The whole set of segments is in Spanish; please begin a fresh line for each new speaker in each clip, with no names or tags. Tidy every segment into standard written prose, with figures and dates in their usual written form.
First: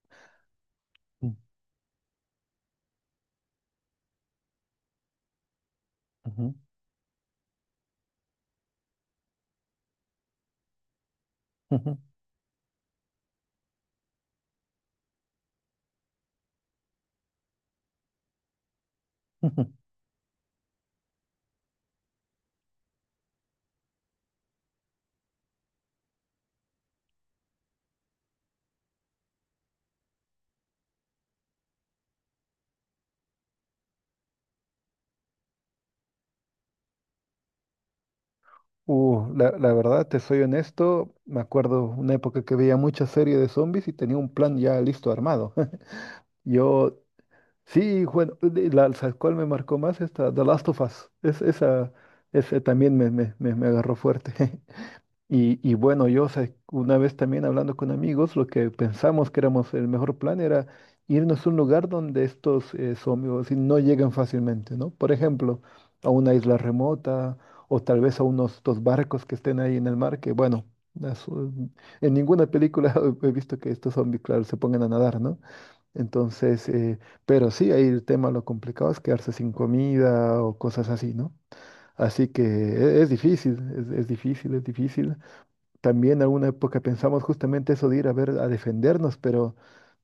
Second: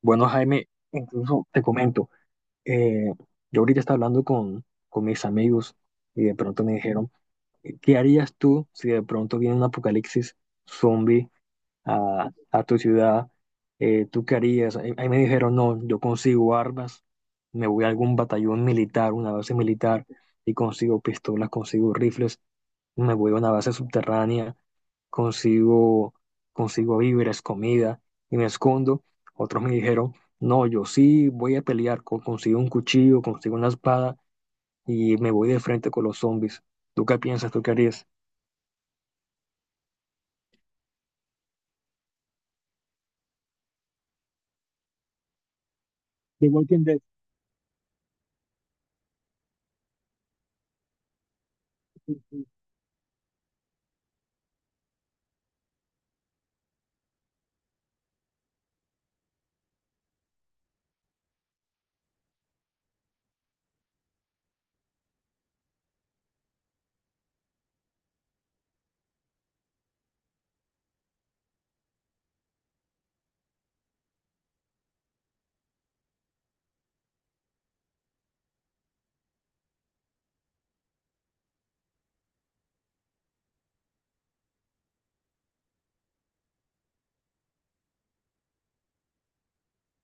Bueno, Jaime,
Mm,
incluso te comento, eh, yo ahorita estaba hablando con mis amigos y de
ujú,
pronto me dijeron, ¿qué harías tú si de pronto viene un apocalipsis zombie
ujú,
a tu ciudad? ¿Tú qué harías? Ahí me dijeron, no, yo consigo armas, me voy a algún batallón militar, una base
ujú.
militar, y consigo pistolas, consigo rifles, me voy a una base subterránea consigo, consigo víveres, comida y me escondo. Otros me dijeron, no, yo sí voy a pelear, consigo un cuchillo, consigo una espada y me voy de frente con los zombies. ¿Tú qué piensas? ¿Tú qué harías?
La verdad, te soy honesto, me acuerdo una época que veía muchas series de zombies y tenía un plan ya listo armado.
The Walking
Yo,
Dead
sí, bueno, de la, ¿sabes cuál me marcó más? Esta, The Last of Us. Es, esa, ese también me agarró fuerte. Y, y bueno, yo sé, una vez también hablando con amigos, lo que pensamos que éramos el mejor plan era irnos a un lugar donde estos zombies no llegan fácilmente, ¿no? Por ejemplo, a una isla remota o tal vez a unos dos barcos que estén ahí en el mar, que bueno, las, en ninguna película he visto que estos zombies, claro, se pongan a nadar, ¿no? Entonces, pero sí, ahí el tema, lo complicado es quedarse sin comida o cosas así, ¿no? Así que es difícil, es difícil. También alguna época pensamos justamente eso de ir a ver, a defendernos,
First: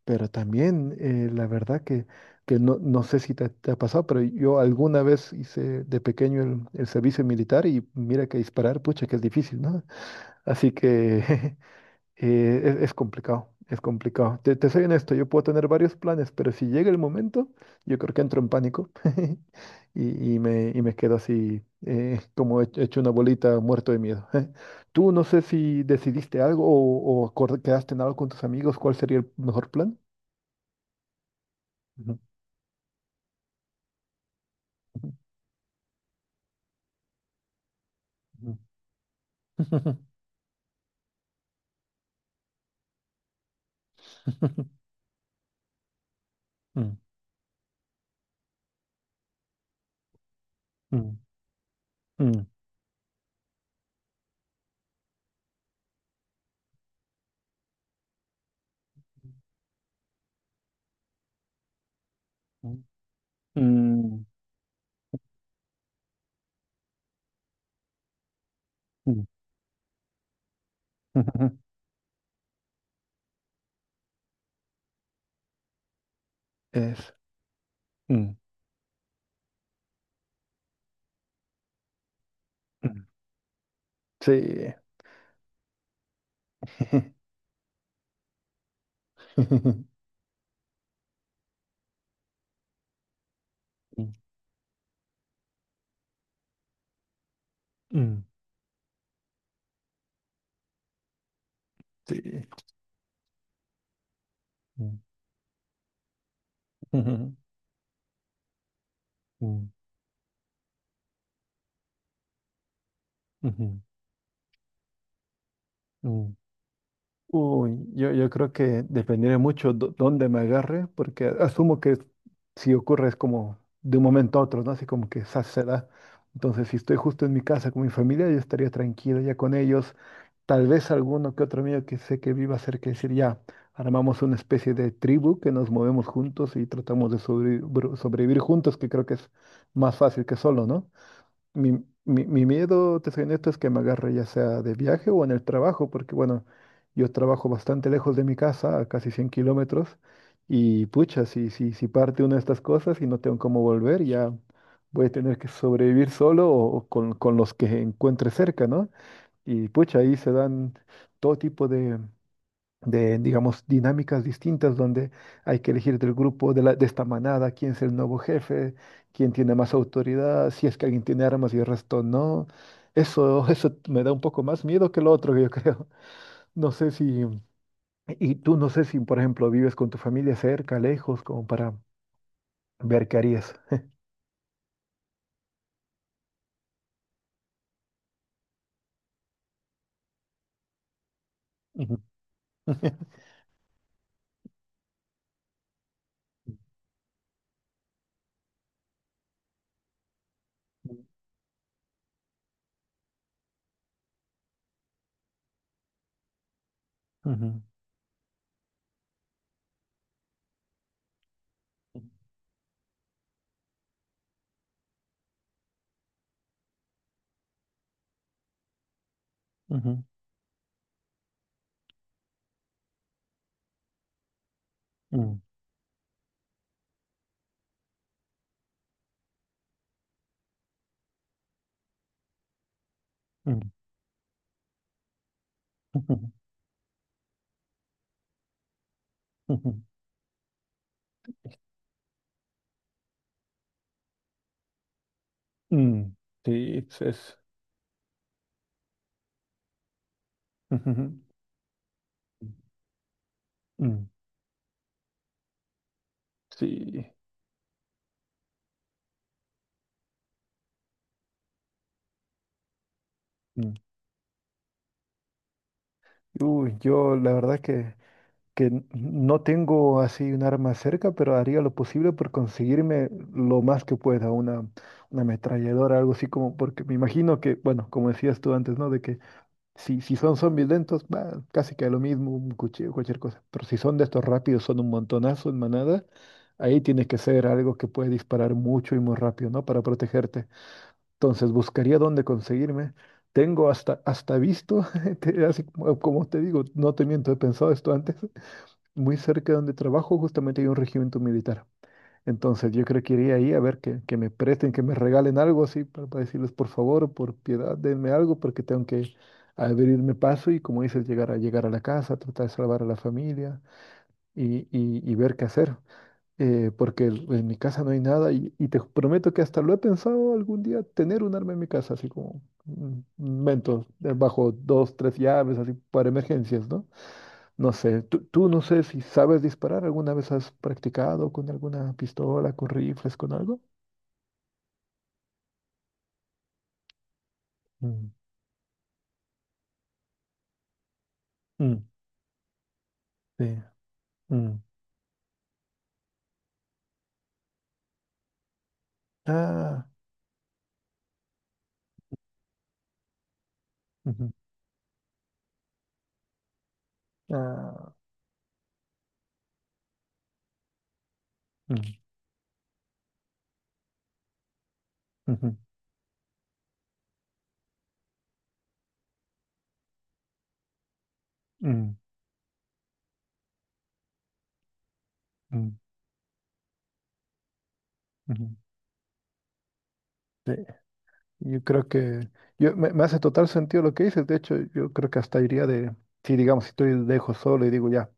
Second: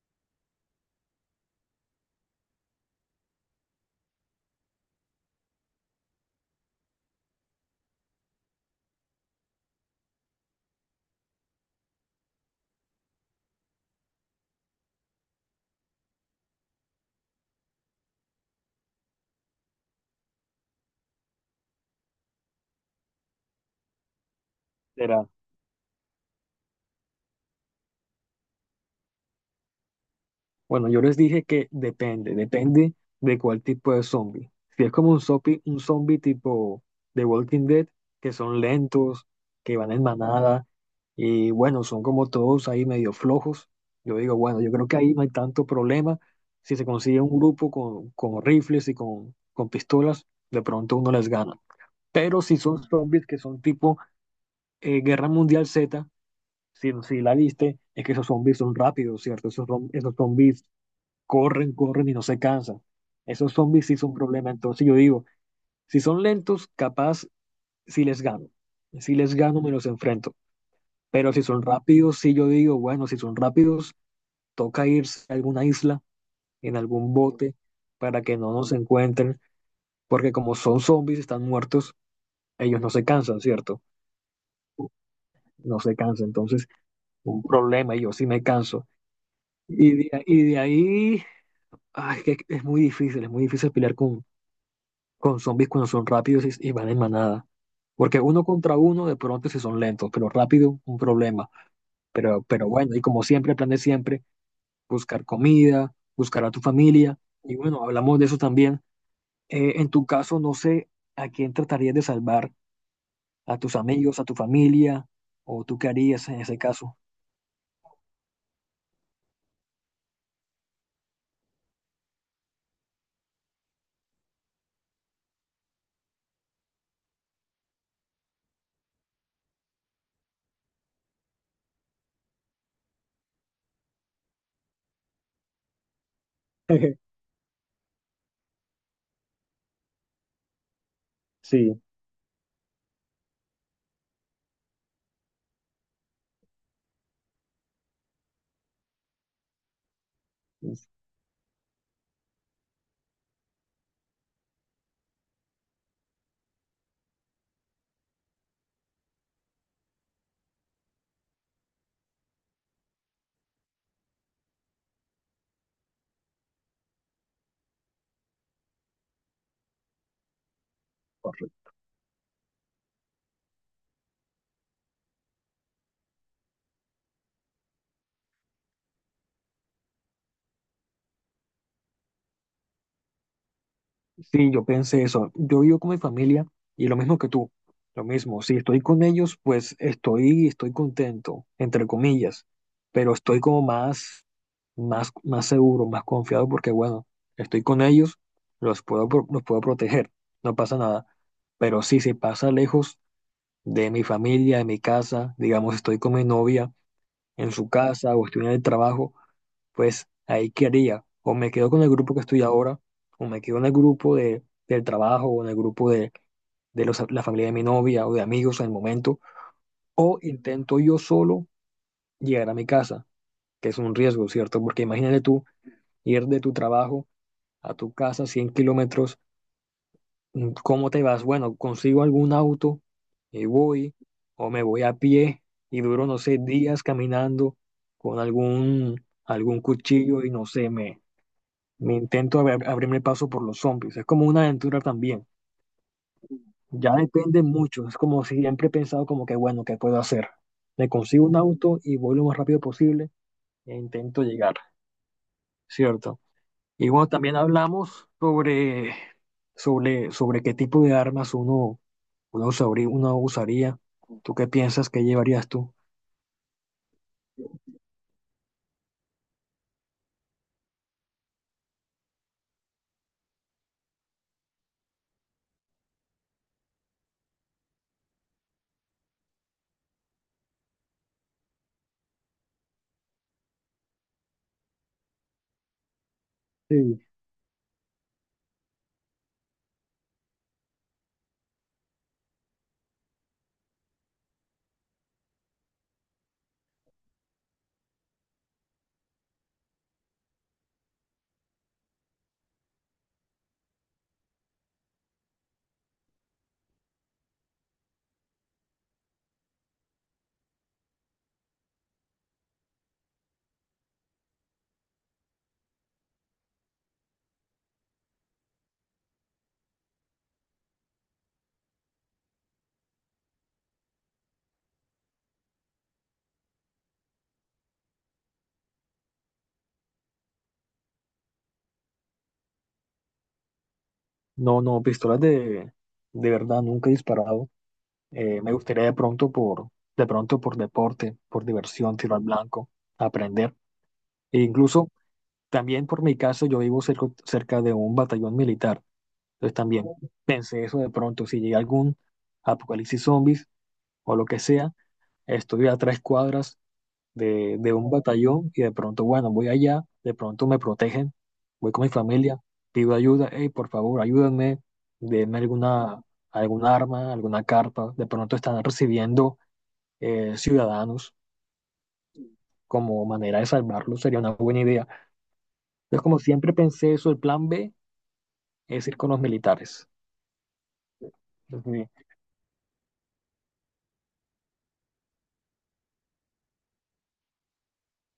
pero también la verdad que no, no sé si te, te ha pasado, pero yo alguna vez hice de pequeño el servicio militar y mira que disparar, pucha, que es difícil, ¿no? Así que Es, es complicado, es complicado. Te soy honesto, yo puedo tener varios planes, pero si llega el momento, yo creo que entro en pánico y me quedo así, como he hecho una bolita muerto de miedo. Tú no
será.
sé si decidiste algo o, quedaste en algo con tus amigos, ¿cuál sería el mejor plan?
Bueno, yo les dije que
Ujú,
depende, depende de cuál tipo de zombie. Si es como
ujú,
un zombie tipo de Walking Dead, que
ujú.
son lentos, que van en manada, y bueno, son como todos ahí medio flojos. Yo digo, bueno, yo creo que ahí no hay tanto problema. Si se
Mm,
consigue un grupo con rifles y con pistolas, de pronto uno
mm,
les gana. Pero
mm,
si son zombies que son tipo Guerra Mundial Z, si la viste, es que esos zombies son rápidos, ¿cierto? Esos, esos zombies corren, corren y no se cansan. Esos
mm,
zombies sí son un
mm,
problema. Entonces yo digo, si son lentos, capaz sí les gano. Si
mm,
les gano, me los enfrento. Pero si
ujú.
son rápidos, sí yo digo, bueno, si son rápidos, toca irse a alguna isla, en algún
Es.
bote, para
Mm,
que no nos encuentren, porque como son zombies, están muertos, ellos no
mm.
se cansan, ¿cierto?
Sí.
No se cansan. Entonces, un problema, y yo sí me canso. Y de ahí, ay, es que es muy difícil pelear
Mm,
con zombies cuando son rápidos y van en manada. Porque
mm,
uno contra uno, de pronto si son lentos, pero rápido, un problema.
sí.
Pero bueno, y como siempre, el plan de siempre,
Mm,
buscar comida, buscar a tu familia.
ujú,
Y bueno, hablamos de eso también.
mm,
En tu caso, no sé a quién tratarías de salvar, a tus
ujú,
amigos, a tu familia, o tú qué harías
mm.
en ese caso.
Uy, yo creo que dependeré mucho dónde me agarre, porque asumo que si ocurre es como de un momento a otro, ¿no? Así como que esa se da. Entonces, si estoy justo en mi casa con mi familia, yo estaría tranquilo ya con ellos. Tal vez alguno que otro amigo que sé que viva cerca, decir, ya, armamos una especie de tribu que nos movemos juntos y tratamos de sobrevivir juntos, que creo que es más fácil que solo, ¿no? Mi,
Sí,
mi miedo, te soy honesto, es que me agarre ya sea de viaje o en el trabajo, porque bueno, yo trabajo bastante lejos de mi casa, a casi 100 kilómetros, y pucha, si, si, si parte una de estas cosas y no tengo cómo volver, ya voy a tener que sobrevivir solo o con los que encuentre cerca, ¿no? Y pucha, ahí se dan todo tipo de, digamos, dinámicas distintas donde hay que elegir del grupo, de, de esta manada, quién es el nuevo jefe, quién tiene más autoridad, si es que alguien tiene armas y el resto no. Eso, eso me da un poco más miedo que lo otro, yo creo. No sé si, y tú no sé si, por ejemplo, vives con tu familia cerca, lejos, como para ver qué harías.
sí, yo pensé eso. Yo vivo con mi familia y lo mismo que tú. Lo mismo, si estoy con ellos, pues estoy, estoy contento, entre
Ujú.
comillas, pero estoy como más, más, más seguro, más confiado porque, bueno, estoy con ellos, los puedo, los puedo proteger, no pasa nada. Pero sí, si pasa lejos de mi familia, de mi casa, digamos, estoy con mi novia en
Ujú.
su casa o estoy en el trabajo, pues ahí qué haría. O me quedo con el grupo que estoy ahora, o me quedo en el grupo del trabajo, o en el grupo de la familia de mi novia o de amigos en el momento,
Ujú.
o intento yo solo llegar a mi casa, que es un riesgo, ¿cierto? Porque imagínate
Mm.
tú ir de tu trabajo a tu casa 100 kilómetros, mm, ¿cómo te vas? Bueno, consigo algún auto y
Mm.
voy, o me voy a pie y duro, no
Ujú.
sé, días caminando con algún
Ujú.
cuchillo y no sé, me intento abrirme paso por los zombies. Es como una aventura también.
Mm. Sí,
Ya depende mucho. Es como siempre he pensado como que, bueno, ¿qué puedo hacer? Me consigo un auto y voy lo más rápido posible e
Ujú. Mm.
intento llegar, ¿cierto? Y
Sí.
bueno, también hablamos sobre qué tipo de armas uno usaría. ¿Tú qué piensas que llevarías tú?
Uy, yo la verdad que no tengo así un arma cerca, pero haría lo posible por conseguirme lo más que pueda, una ametralladora, algo así como, porque me imagino que, bueno, como decías tú antes, ¿no? De que si, si son zombies lentos, va, casi que lo mismo, un cuchillo, cualquier cosa. Pero si son de estos rápidos, son un montonazo en manada, ahí
Sí.
tiene que ser algo que puede disparar mucho y muy rápido, ¿no? Para protegerte. Entonces buscaría dónde conseguirme. Tengo hasta, hasta visto, así como, como te digo, no te miento, he pensado esto antes. Muy cerca de donde trabajo justamente hay un regimiento militar. Entonces yo creo que iría ahí a ver que me presten, que me regalen algo así para decirles por favor, por piedad, denme algo porque tengo que abrirme paso y como dices, llegar a, llegar a la casa, tratar de salvar a la familia y ver qué hacer porque en mi casa no hay nada y, y te prometo que hasta lo he pensado algún día tener un arma en mi casa, así como un Mentos, bajo dos, tres llaves, así para emergencias, ¿no? No sé, tú no sé si sabes disparar, ¿alguna vez has practicado con alguna pistola, con rifles, con algo?
No, no, pistolas de verdad, nunca he disparado.
Mm,
Me gustaría de pronto por deporte, por
mm,
diversión, tiro al blanco, aprender.
sí,
E
mm.
incluso también por mi caso, yo vivo cerca, cerca de un batallón militar. Entonces
Ah,
también pensé eso de pronto, si llega algún apocalipsis zombies o lo
ujú,
que sea, estoy a 3 cuadras de un
ah,
batallón y de pronto, bueno, voy allá, de pronto me protegen, voy con mi
mm,
familia, pido ayuda, hey, por favor, ayúdenme, denme
ujú,
alguna, alguna arma, alguna carta, de pronto están recibiendo ciudadanos
mm,
como manera de salvarlos, sería una buena idea.
mm,
Entonces, como siempre pensé eso, el plan B
ujú,
es ir con los militares.
sí. Yo creo
Entonces,
que yo, me hace total sentido lo que dices. De hecho, yo creo que hasta iría de, si digamos, si estoy dejo solo y digo ya,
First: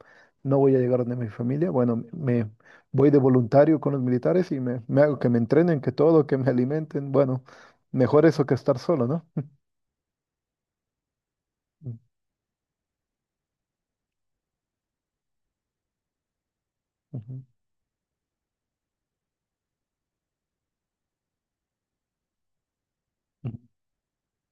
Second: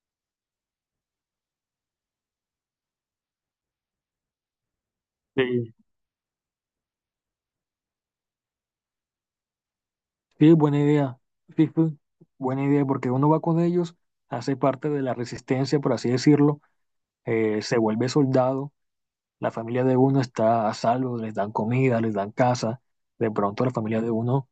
no voy a llegar donde mi familia, bueno, me voy de voluntario con los militares y me hago que me
sí, sí,
entrenen, que todo, que me alimenten. Bueno, mejor eso que estar solo, ¿no?
sí, buena idea. Sí,
Ujú,
sí, buena idea, porque uno va con ellos, hace parte de la resistencia, por así decirlo,
ujú,
se vuelve soldado, la familia de uno está a salvo, les dan comida, les dan casa, de pronto la familia de uno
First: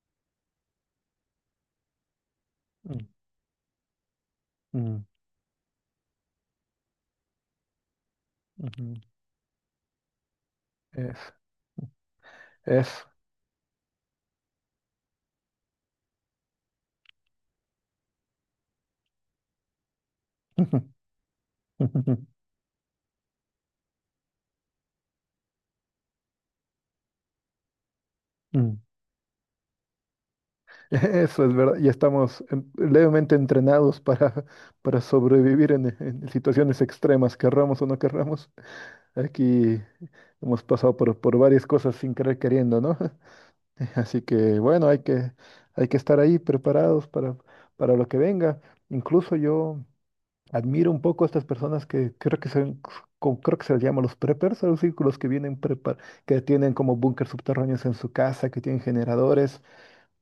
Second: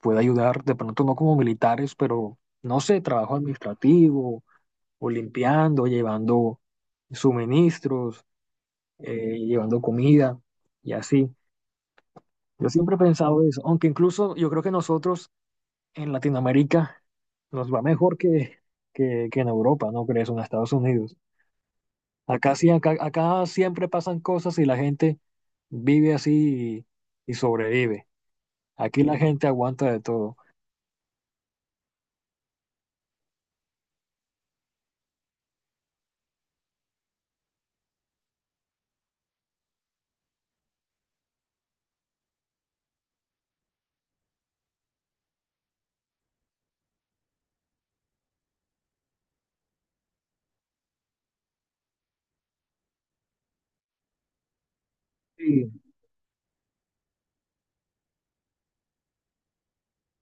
puede ayudar, de pronto no como militares, pero no sé, trabajo administrativo
ujú,
o limpiando, llevando suministros,
ujú, ujú.
llevando comida y
Es,
así. Yo siempre he
es.
pensado eso, aunque incluso yo creo que nosotros en Latinoamérica nos va mejor que en Europa, ¿no crees? O en Estados Unidos. Acá sí, acá, acá siempre pasan cosas y la gente vive así y sobrevive.
Mm,
Aquí la gente aguanta de todo.
eso es verdad, ya estamos levemente entrenados para, para sobrevivir en situaciones extremas, querramos o no querramos. Aquí hemos pasado por varias cosas sin querer queriendo, ¿no? Así que bueno, hay que estar ahí preparados para lo que venga. Incluso yo admiro un poco a estas personas que creo que se, creo que se les llama los preppers, a los círculos que vienen
Sí.
prepar, que tienen como búnker subterráneos en su casa, que tienen generadores.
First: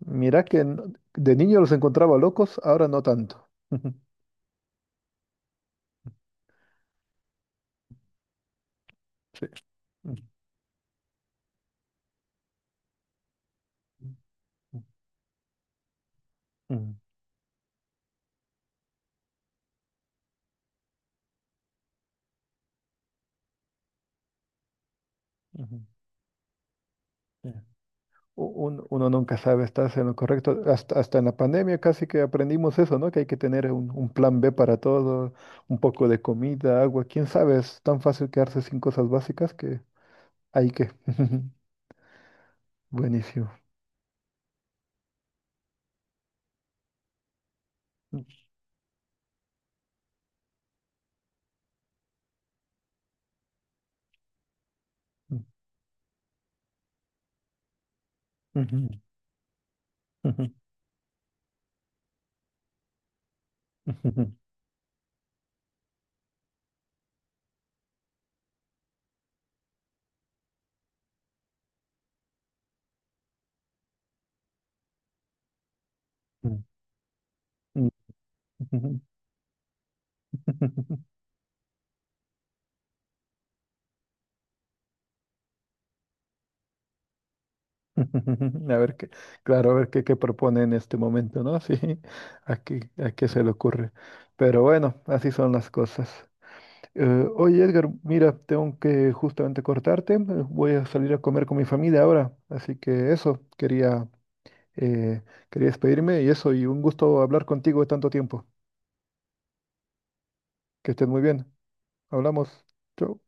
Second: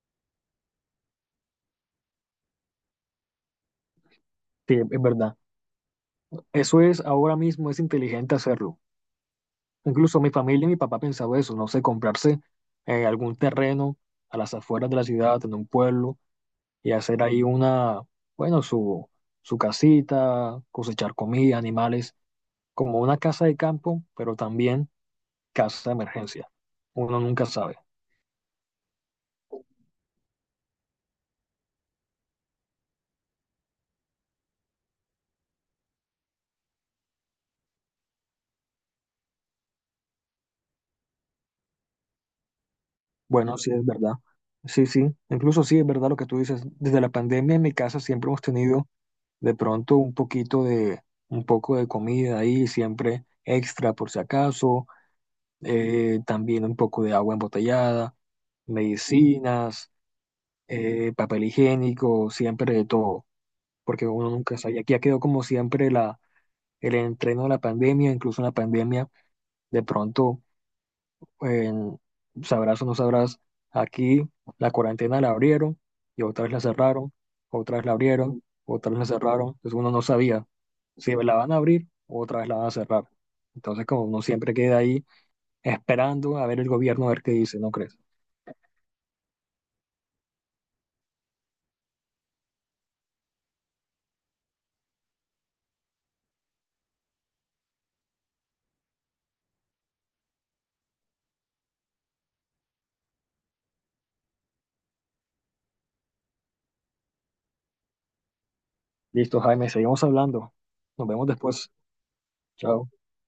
Mirá que no- de niño los encontraba locos, ahora no tanto.
Sí, es verdad. Eso es ahora mismo, es inteligente hacerlo.
Sí.
Incluso
Ujú,
mi familia y mi papá pensaba eso, no sé, comprarse algún terreno a las afueras de la ciudad, en un pueblo, y
ujú,
hacer ahí una, bueno, su casita, cosechar comida, animales, como una casa de campo, pero también
ujú.
casa de emergencia. Uno nunca
Sí.
sabe.
Uno nunca sabe, estás en lo correcto. Hasta, hasta en la pandemia casi que aprendimos eso, ¿no? Que hay que tener un plan B para todo, un poco de comida, agua. ¿Quién sabe? Es tan fácil quedarse sin cosas básicas que hay que. Buenísimo.
Bueno, sí es verdad. Sí, sí, incluso sí es verdad lo que tú dices. Desde la pandemia en mi casa siempre hemos tenido de pronto un poquito de, un poco de comida ahí, siempre extra por si acaso
Ujú,
también un poco de agua embotellada,
ujú,
medicinas,
ujú,
papel higiénico, siempre de todo, porque uno
ujú,
nunca sabe. Y aquí ya quedó como siempre la, el entreno de la pandemia, incluso en la pandemia, de pronto, en- sabrás o no sabrás, aquí la cuarentena la abrieron y otra vez la
ujú,
cerraron, otra vez la abrieron, otra
ujú.
vez la cerraron, entonces uno no sabía
Ujú.
si la van a abrir o otra vez la van a cerrar. Entonces, como uno siempre queda ahí esperando a ver el gobierno a ver qué dice, ¿no crees?
A ver qué, claro, a ver qué, qué propone en este momento, ¿no? Sí, a qué se le ocurre. Pero bueno, así son las cosas. Oye, Edgar, mira, tengo que justamente cortarte. Voy a salir a comer con mi familia ahora. Así que eso, quería, eh, quería despedirme y eso, y un gusto hablar contigo de tanto tiempo.
Listo, Jaime, seguimos hablando.
Que estés
Nos
muy
vemos
bien.
después.
Hablamos.
Chao.
Chau.